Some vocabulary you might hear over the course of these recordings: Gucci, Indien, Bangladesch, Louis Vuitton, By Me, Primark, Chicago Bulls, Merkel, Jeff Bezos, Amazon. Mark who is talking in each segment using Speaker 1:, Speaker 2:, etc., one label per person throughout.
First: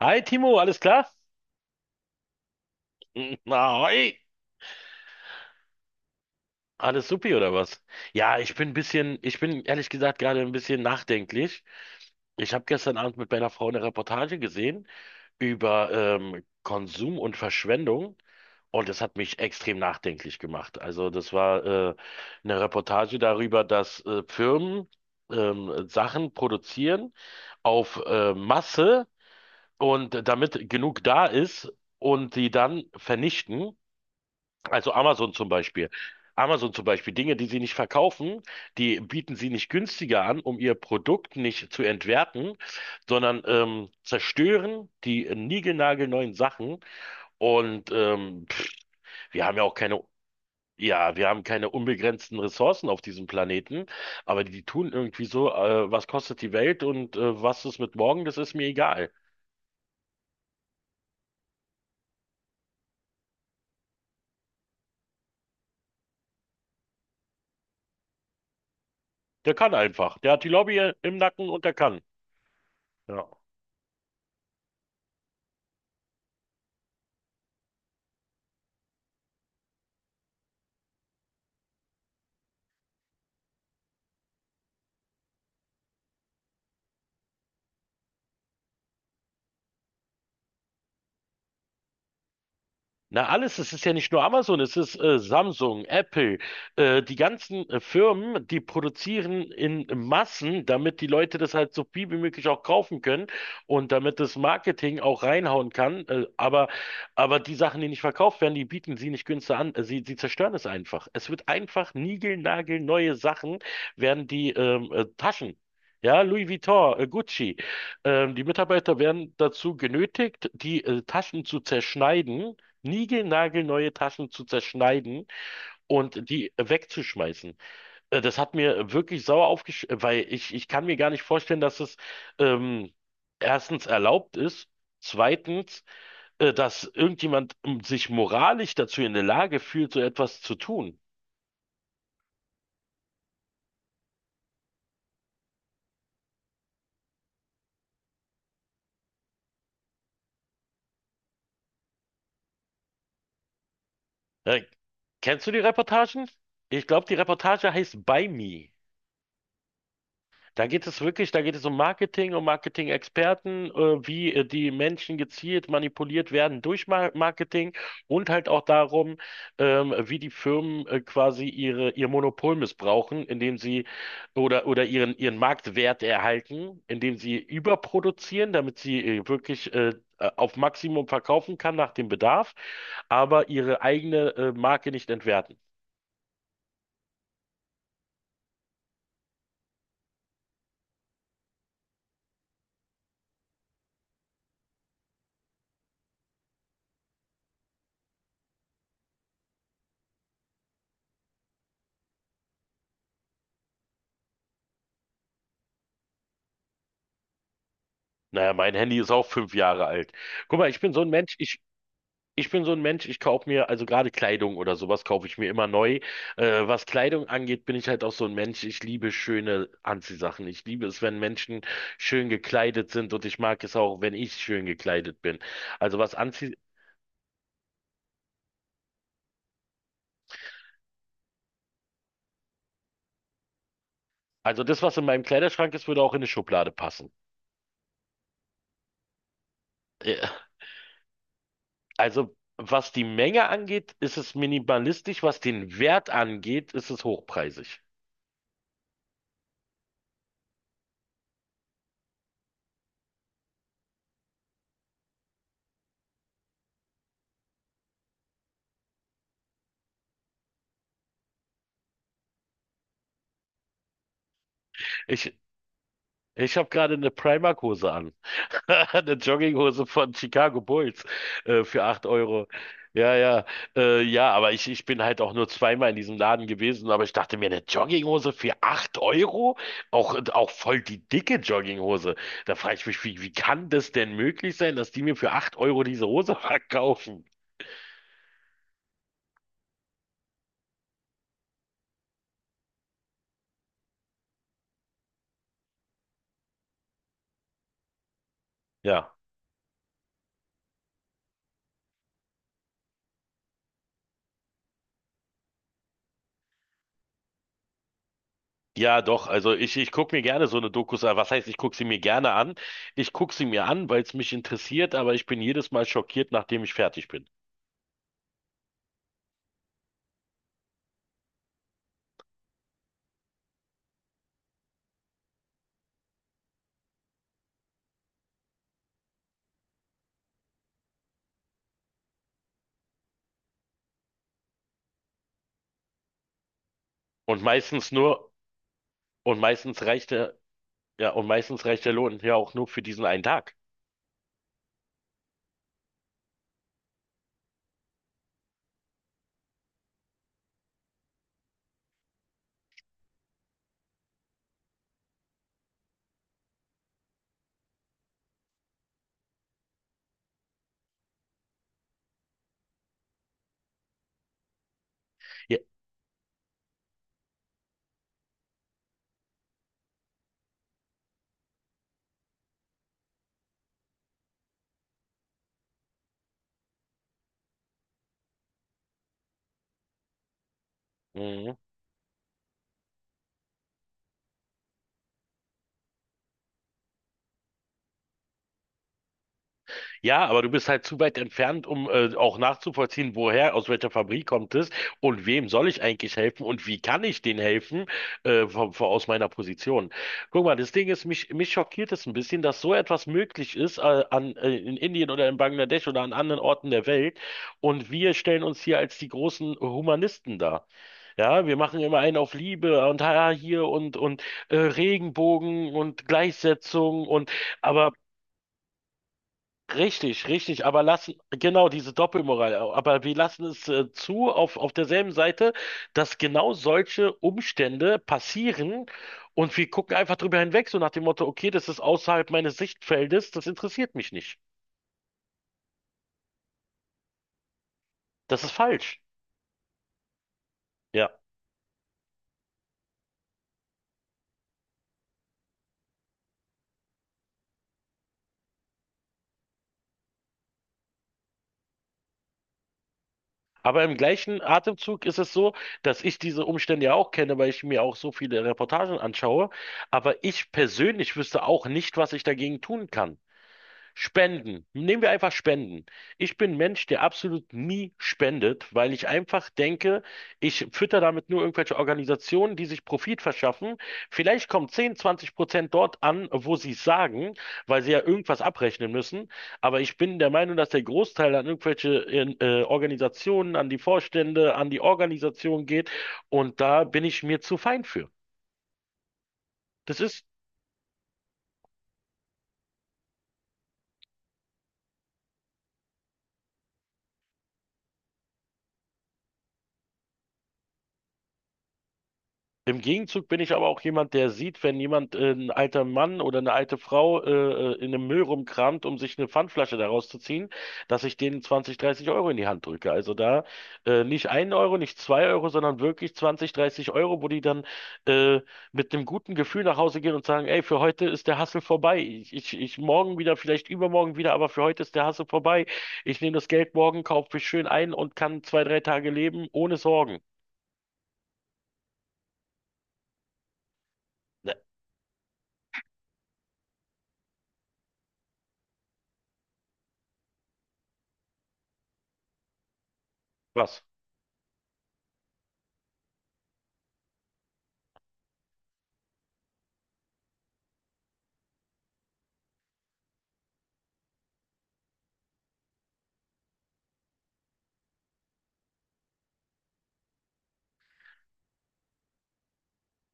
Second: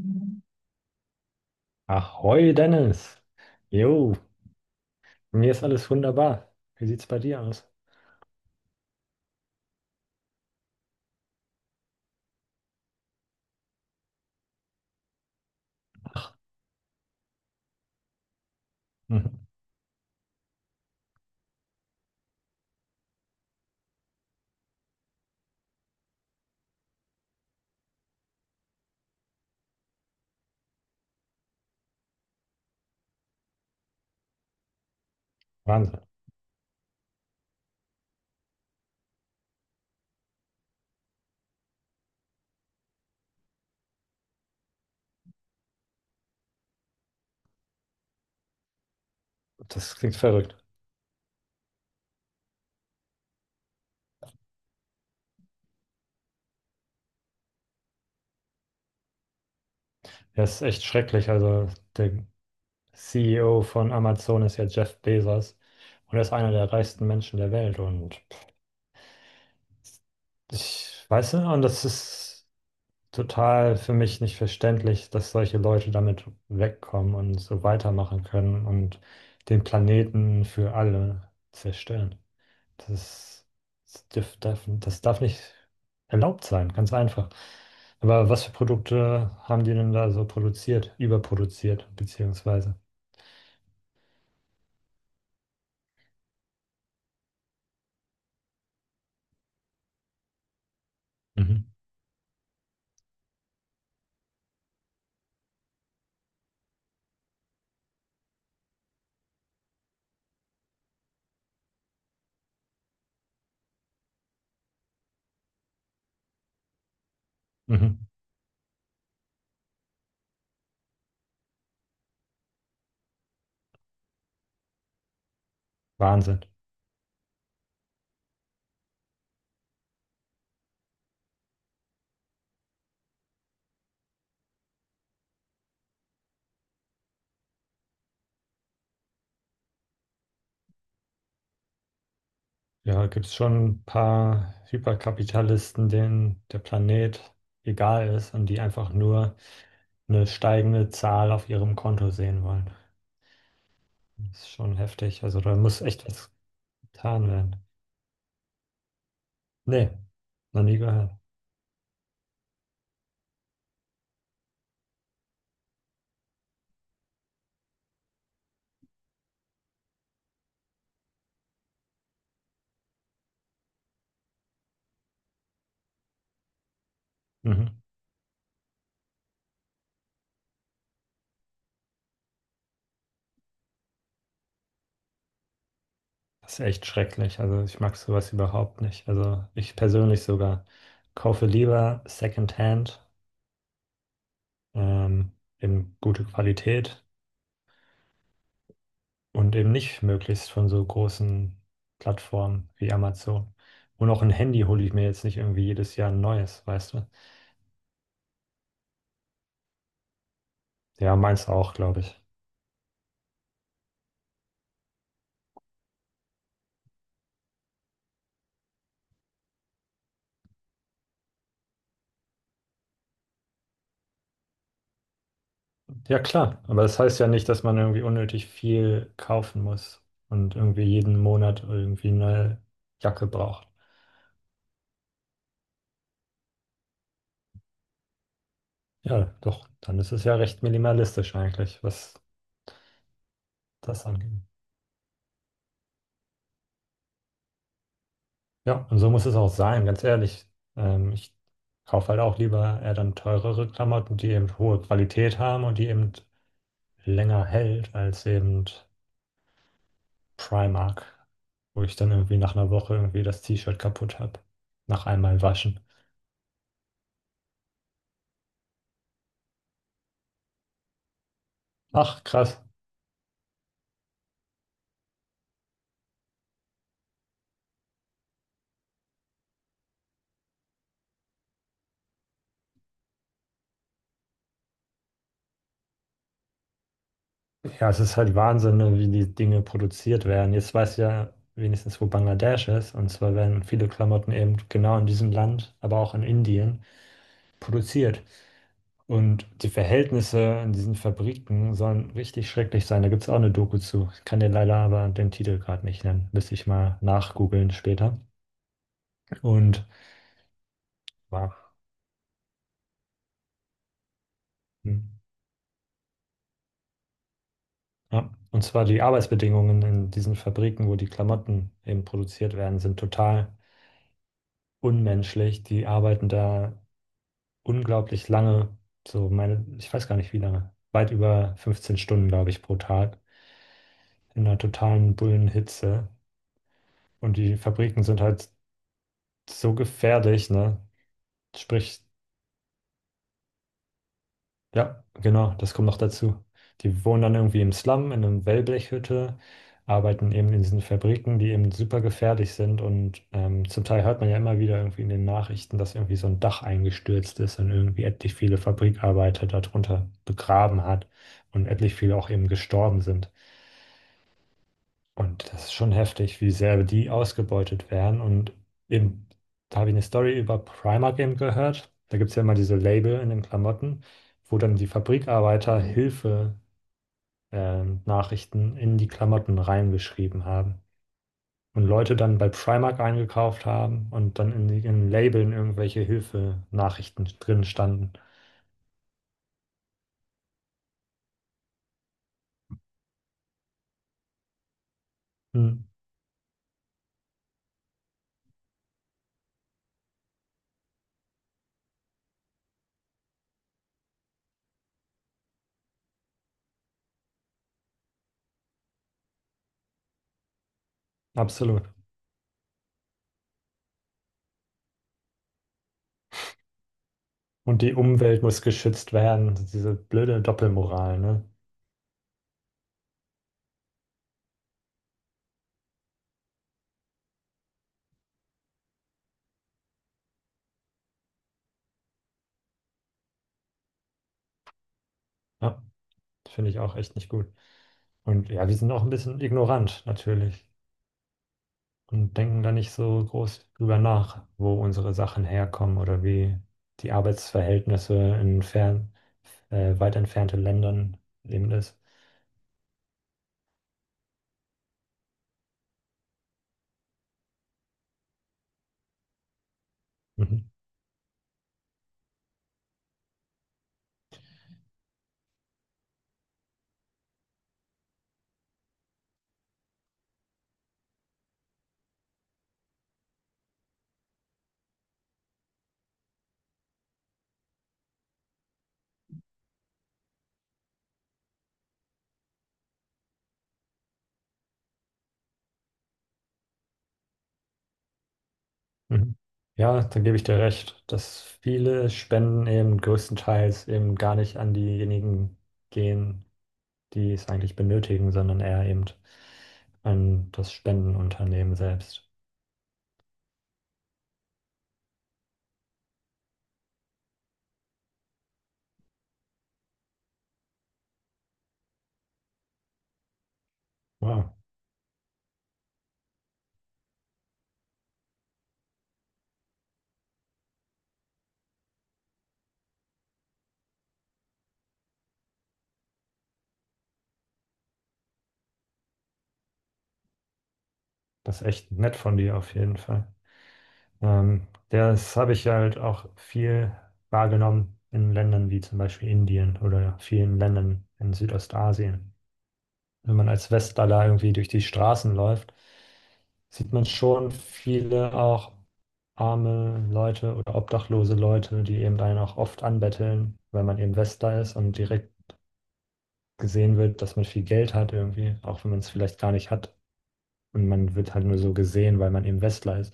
Speaker 1: Hi Timo, alles klar?
Speaker 2: Ahoi, Dennis. Jo,
Speaker 1: Ahoi.
Speaker 2: mir ist alles wunderbar. Wie sieht's
Speaker 1: Alles
Speaker 2: bei
Speaker 1: supi
Speaker 2: dir
Speaker 1: oder
Speaker 2: aus?
Speaker 1: was? Ja, ich bin ein bisschen, ich bin ehrlich gesagt gerade ein bisschen nachdenklich. Ich habe gestern Abend mit meiner Frau eine Reportage gesehen über Konsum und Verschwendung und das hat mich
Speaker 2: Mhm.
Speaker 1: extrem nachdenklich gemacht. Also das war äh, eine Reportage darüber, dass Firmen Sachen produzieren auf Masse und damit genug da ist und die dann vernichten. Also Amazon zum Beispiel.
Speaker 2: Wahnsinn.
Speaker 1: Amazon zum Beispiel, Dinge, die sie nicht verkaufen, die bieten sie nicht günstiger an, um ihr Produkt nicht zu entwerten, sondern zerstören die niegelnagelneuen Sachen. Und wir haben ja auch
Speaker 2: Das
Speaker 1: keine,
Speaker 2: klingt verrückt.
Speaker 1: ja, wir haben keine unbegrenzten Ressourcen auf diesem Planeten, aber die tun irgendwie so, was kostet die Welt und was ist mit morgen, das ist mir egal.
Speaker 2: Ja, ist echt schrecklich. Also, der CEO von Amazon ist ja Jeff Bezos und er ist einer der reichsten Menschen der Welt. Und
Speaker 1: Der kann einfach. Der hat die Lobby
Speaker 2: ich
Speaker 1: im
Speaker 2: weiß nicht,
Speaker 1: Nacken
Speaker 2: und
Speaker 1: und der
Speaker 2: das
Speaker 1: kann.
Speaker 2: ist
Speaker 1: Ja.
Speaker 2: total für mich nicht verständlich, dass solche Leute damit wegkommen und so weitermachen können und den Planeten für alle zerstören. Das, das darf nicht erlaubt sein, ganz einfach. Aber was für Produkte haben die denn da so produziert, überproduziert, beziehungsweise?
Speaker 1: Na alles, es ist ja nicht nur Amazon, es ist Samsung, Apple, die ganzen Firmen, die produzieren in Massen, damit die Leute das
Speaker 2: Mhm.
Speaker 1: halt so viel wie möglich auch kaufen können und damit das Marketing auch reinhauen kann. Aber die Sachen, die nicht verkauft werden, die bieten sie nicht günstig an. Sie zerstören es einfach. Es wird einfach niegelnagelneue Sachen werden die Taschen. Ja, Louis Vuitton, Gucci.
Speaker 2: Mhm.
Speaker 1: Die Mitarbeiter werden dazu genötigt, die Taschen zu zerschneiden, niegelnagelneue Taschen zu zerschneiden und
Speaker 2: Wahnsinn.
Speaker 1: die wegzuschmeißen. Das hat mir wirklich sauer aufgesch, weil ich kann mir gar nicht vorstellen, dass es ähm, erstens erlaubt ist, zweitens, dass irgendjemand sich moralisch dazu in der Lage fühlt, so etwas zu tun.
Speaker 2: Ja, gibt es schon ein paar Hyperkapitalisten, denen der Planet egal ist und die einfach nur eine steigende Zahl auf ihrem Konto sehen wollen. Das ist
Speaker 1: Äh,
Speaker 2: schon heftig. Also
Speaker 1: Kennst du
Speaker 2: da
Speaker 1: die
Speaker 2: muss echt
Speaker 1: Reportagen?
Speaker 2: was
Speaker 1: Ich glaube, die
Speaker 2: getan werden.
Speaker 1: Reportage heißt By Me.
Speaker 2: Nee, noch
Speaker 1: Da
Speaker 2: nie
Speaker 1: geht es
Speaker 2: gehört.
Speaker 1: wirklich, da geht es um Marketing, um Marketing-Experten, wie die Menschen gezielt manipuliert werden durch Marketing und halt auch darum, wie die Firmen quasi ihr Monopol missbrauchen, indem sie oder ihren Marktwert erhalten, indem sie
Speaker 2: Mhm.
Speaker 1: überproduzieren, damit sie wirklich auf Maximum verkaufen kann nach dem Bedarf, aber ihre eigene Marke nicht entwerten.
Speaker 2: Das ist echt schrecklich. Also ich mag sowas überhaupt nicht. Also ich persönlich sogar kaufe lieber Secondhand, ähm, eben gute Qualität und eben nicht möglichst von so großen Plattformen wie Amazon. Und auch ein Handy hole ich mir jetzt nicht irgendwie jedes Jahr ein neues, weißt du?
Speaker 1: Naja, mein Handy ist auch 5 Jahre alt. Guck mal, ich bin so ein
Speaker 2: Ja,
Speaker 1: Mensch,
Speaker 2: meins
Speaker 1: ich,
Speaker 2: auch, glaube ich.
Speaker 1: Ich bin so ein Mensch, ich kaufe mir, also gerade Kleidung oder sowas kaufe ich mir immer neu. Was Kleidung angeht, bin ich halt auch so ein Mensch, ich liebe schöne Anziehsachen. Ich liebe es, wenn Menschen schön gekleidet sind und ich mag es auch, wenn ich schön gekleidet bin. Also was
Speaker 2: Ja,
Speaker 1: anzie
Speaker 2: klar. Aber das heißt ja nicht, dass man irgendwie unnötig viel kaufen muss und irgendwie jeden Monat irgendwie eine neue Jacke braucht.
Speaker 1: also das, was in meinem Kleiderschrank ist, würde auch in eine Schublade passen.
Speaker 2: Ja, doch, dann ist
Speaker 1: Äh,
Speaker 2: es ja recht minimalistisch eigentlich, was
Speaker 1: also was die Menge angeht,
Speaker 2: das
Speaker 1: ist es
Speaker 2: angeht.
Speaker 1: minimalistisch, was den Wert angeht, ist es hochpreisig.
Speaker 2: Ja, und so muss es auch sein, ganz ehrlich. Ich kaufe halt auch lieber eher dann teurere Klamotten, die eben hohe Qualität haben und die eben länger hält als eben Primark, wo ich dann irgendwie nach einer Woche irgendwie das T-Shirt kaputt habe. Nach
Speaker 1: Ich,
Speaker 2: einmal waschen.
Speaker 1: ich habe gerade eine Primark-Hose an. Eine Jogginghose von Chicago Bulls für acht
Speaker 2: Ach,
Speaker 1: Euro.
Speaker 2: krass.
Speaker 1: Ja, ja, ja, aber ich bin halt auch nur zweimal in diesem Laden gewesen, aber ich dachte mir, eine Jogginghose für 8 Euro? Auch, auch voll die dicke Jogginghose. Da frage ich mich, wie kann das denn möglich sein, dass die mir für 8 Euro diese Hose verkaufen?
Speaker 2: Ja, es ist halt Wahnsinn, ne, wie die Dinge produziert werden. Jetzt weiß ich ja wenigstens, wo Bangladesch ist. Und zwar werden viele Klamotten eben genau in diesem Land, aber auch in Indien produziert.
Speaker 1: Ja.
Speaker 2: Und die Verhältnisse in diesen Fabriken sollen richtig schrecklich sein. Da gibt es auch eine Doku zu. Ich kann dir leider aber den Titel gerade nicht nennen. Müsste ich mal nachgoogeln später.
Speaker 1: Ja, doch, also
Speaker 2: Und,
Speaker 1: ich gucke mir gerne so eine Dokus an. Was heißt,
Speaker 2: wow.
Speaker 1: ich gucke sie mir gerne an? Ich gucke sie mir an, weil es mich interessiert,
Speaker 2: Hm.
Speaker 1: aber ich bin jedes Mal schockiert, nachdem ich fertig bin.
Speaker 2: Ja. Und zwar die Arbeitsbedingungen in diesen Fabriken, wo die Klamotten eben produziert werden, sind total unmenschlich. Die arbeiten da unglaublich lange, so meine, ich weiß gar nicht wie lange, weit über 15 Stunden, glaube ich, pro Tag, in einer totalen Bullenhitze. Und
Speaker 1: Und
Speaker 2: die
Speaker 1: meistens
Speaker 2: Fabriken sind
Speaker 1: nur,
Speaker 2: halt
Speaker 1: Und
Speaker 2: so
Speaker 1: meistens reicht der,
Speaker 2: gefährlich, ne?
Speaker 1: ja, und meistens reicht der
Speaker 2: Sprich,
Speaker 1: Lohn ja auch nur für diesen einen Tag.
Speaker 2: ja, genau, das kommt noch dazu. Die wohnen dann irgendwie im Slum, in einer Wellblechhütte, arbeiten eben in diesen Fabriken, die eben super gefährlich sind. Und zum Teil hört man ja immer wieder irgendwie in den Nachrichten, dass irgendwie so ein Dach eingestürzt ist und irgendwie etlich viele Fabrikarbeiter darunter begraben hat und etlich viele auch eben gestorben sind. Und
Speaker 1: Ja.
Speaker 2: das ist schon heftig, wie sehr die ausgebeutet werden. Und eben, da habe ich eine Story über Primark eben gehört. Da gibt es ja immer diese Label in den Klamotten, wo dann die Fabrikarbeiter Hilfe, Nachrichten in die Klamotten reingeschrieben haben.
Speaker 1: Mhm.
Speaker 2: Und Leute dann bei Primark eingekauft haben und dann in den Labeln irgendwelche Hilfe-Nachrichten drin standen.
Speaker 1: Ja, aber du bist halt zu weit entfernt, um auch nachzuvollziehen, woher, aus welcher Fabrik kommt es und wem soll ich
Speaker 2: Hm,
Speaker 1: eigentlich helfen und wie kann ich denen helfen aus meiner Position. Guck mal, das Ding ist, mich schockiert es ein bisschen, dass so etwas möglich ist in Indien oder in Bangladesch oder an anderen Orten der Welt und wir stellen uns hier als die großen Humanisten dar. Ja, wir machen
Speaker 2: absolut.
Speaker 1: immer einen auf Liebe und hier und Regenbogen und Gleichsetzung und
Speaker 2: Und
Speaker 1: aber
Speaker 2: die Umwelt muss geschützt werden. Diese
Speaker 1: richtig,
Speaker 2: blöde
Speaker 1: richtig,
Speaker 2: Doppelmoral, ne?
Speaker 1: genau diese Doppelmoral, aber wir lassen es zu auf derselben Seite, dass genau solche Umstände passieren und wir gucken einfach drüber hinweg, so nach dem Motto, okay, das ist außerhalb meines Sichtfeldes, das interessiert mich nicht.
Speaker 2: Ja, finde ich auch echt nicht gut.
Speaker 1: Das
Speaker 2: Und
Speaker 1: ist
Speaker 2: ja, wir sind
Speaker 1: falsch.
Speaker 2: auch ein bisschen ignorant natürlich
Speaker 1: Ja.
Speaker 2: und denken da nicht so groß drüber nach, wo unsere Sachen herkommen oder wie die Arbeitsverhältnisse in weit entfernten Ländern eben ist.
Speaker 1: Aber im gleichen Atemzug ist es so, dass ich diese Umstände ja auch kenne, weil ich mir auch so viele Reportagen anschaue. Aber ich
Speaker 2: Mhm.
Speaker 1: persönlich wüsste auch nicht, was ich dagegen tun kann. Spenden. Nehmen wir einfach Spenden. Ich bin ein Mensch, der absolut nie spendet, weil ich einfach denke, ich fütter damit nur irgendwelche Organisationen, die sich Profit verschaffen. Vielleicht kommen 10, 20% dort an, wo sie es sagen, weil sie ja irgendwas abrechnen müssen. Aber ich bin der Meinung, dass der Großteil an irgendwelche Organisationen, an die Vorstände, an die Organisation geht. Und da bin ich mir zu fein für.
Speaker 2: Mhm.
Speaker 1: Das
Speaker 2: Ja, da
Speaker 1: ist
Speaker 2: gebe ich dir recht, dass viele Spenden eben größtenteils eben gar nicht an diejenigen gehen, die es eigentlich benötigen, sondern eher eben an das Spendenunternehmen selbst.
Speaker 1: im Gegenzug bin ich aber auch jemand, der sieht, wenn ein alter Mann oder eine alte in einem Müll rumkramt, um sich eine Pfandflasche daraus zu ziehen, dass ich denen 20, 30 Euro in die Hand drücke. Nicht einen
Speaker 2: Wow,
Speaker 1: Euro, nicht zwei Euro, sondern wirklich 20, 30 Euro, wo die äh, mit einem guten Gefühl nach Hause gehen und sagen, ey, für heute ist der Hassel vorbei. Ich morgen wieder, vielleicht übermorgen wieder, aber für heute ist der Hassel vorbei. Ich nehme das Geld morgen, kaufe mich schön ein und kann zwei, drei Tage leben ohne Sorgen.
Speaker 2: das ist echt nett von dir auf jeden Fall.
Speaker 1: Ne,
Speaker 2: Das habe ich halt auch viel wahrgenommen in Ländern wie zum Beispiel Indien oder vielen Ländern in Südostasien. Wenn man als
Speaker 1: was?
Speaker 2: Westler irgendwie durch die Straßen läuft, sieht man schon viele auch arme Leute oder obdachlose Leute, die eben einen auch oft anbetteln, weil man eben Westler ist und direkt gesehen wird, dass man viel Geld hat irgendwie, auch wenn man es vielleicht gar nicht hat. Und man wird halt nur so gesehen, weil man eben Westler ist.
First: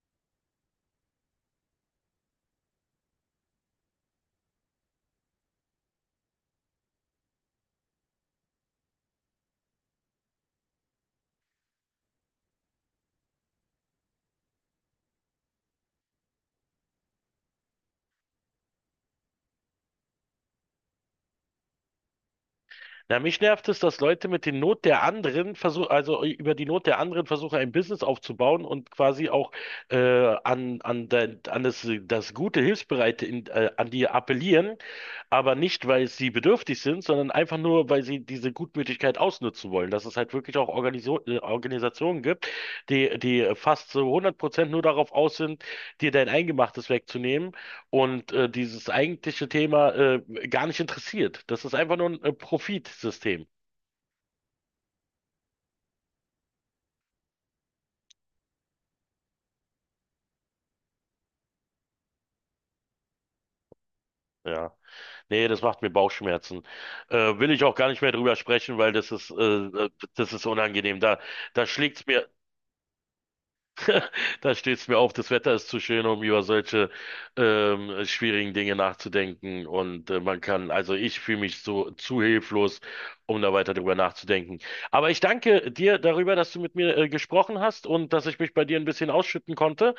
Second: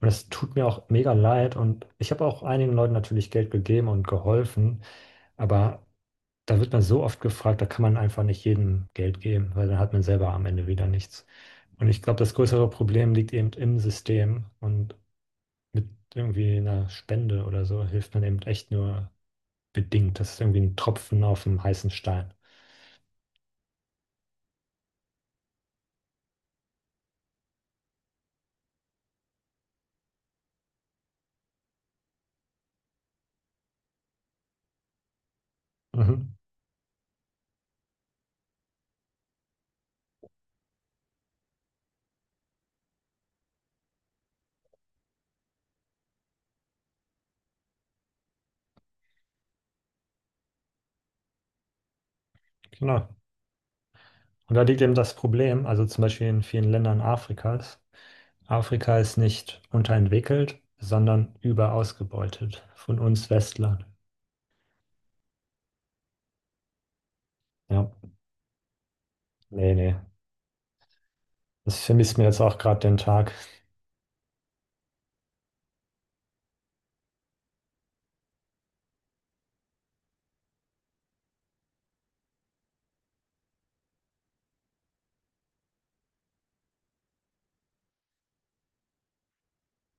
Speaker 2: Und das tut mir auch mega leid. Und ich habe auch einigen Leuten natürlich Geld gegeben und geholfen. Aber da wird man so oft gefragt, da kann man einfach nicht jedem Geld geben, weil dann hat man selber am Ende wieder nichts. Und ich glaube, das größere Problem liegt eben im System. Und mit irgendwie einer Spende oder so hilft man eben echt nur bedingt. Das ist irgendwie ein Tropfen auf dem heißen Stein.
Speaker 1: Na, mich nervt es, dass Leute mit den Not der anderen versuchen, also über die Not der anderen versuchen, ein Business aufzubauen und quasi auch äh, an das gute, Hilfsbereite an die appellieren, aber nicht, weil sie
Speaker 2: Mhm,
Speaker 1: bedürftig sind, sondern einfach nur, weil sie diese Gutmütigkeit ausnutzen wollen. Dass es halt wirklich auch Organiso Organisationen gibt, die fast so 100% nur darauf aus sind, dir dein Eingemachtes wegzunehmen und dieses eigentliche Thema gar nicht interessiert. Das ist einfach nur ein
Speaker 2: genau.
Speaker 1: Profitsystem.
Speaker 2: Und da liegt eben das Problem, also zum Beispiel in vielen Ländern Afrikas, Afrika ist nicht unterentwickelt, sondern überausgebeutet von uns Westlern.
Speaker 1: Ja, nee, das macht mir Bauchschmerzen. Will ich auch
Speaker 2: Ja,
Speaker 1: gar nicht mehr drüber sprechen, weil das
Speaker 2: nee, nee.
Speaker 1: das ist unangenehm. Da
Speaker 2: Das
Speaker 1: schlägt's
Speaker 2: vermisst mir
Speaker 1: mir,
Speaker 2: jetzt auch gerade den Tag.
Speaker 1: da steht's mir auf. Das Wetter ist zu schön, um über solche schwierigen Dinge nachzudenken. Und also ich fühle mich so zu hilflos, um da weiter drüber nachzudenken. Aber ich danke dir darüber, dass du mit mir gesprochen hast und dass ich mich bei dir ein bisschen ausschütten konnte.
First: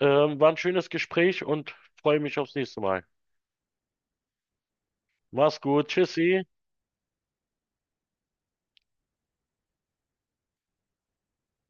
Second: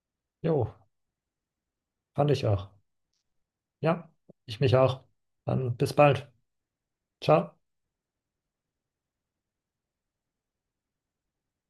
Speaker 1: War ein
Speaker 2: Jo,
Speaker 1: schönes Gespräch und freue
Speaker 2: fand
Speaker 1: mich
Speaker 2: ich
Speaker 1: aufs
Speaker 2: auch.
Speaker 1: nächste Mal.
Speaker 2: Ja, ich mich auch.
Speaker 1: Mach's
Speaker 2: Dann
Speaker 1: gut.
Speaker 2: bis bald.
Speaker 1: Tschüssi.
Speaker 2: Ciao.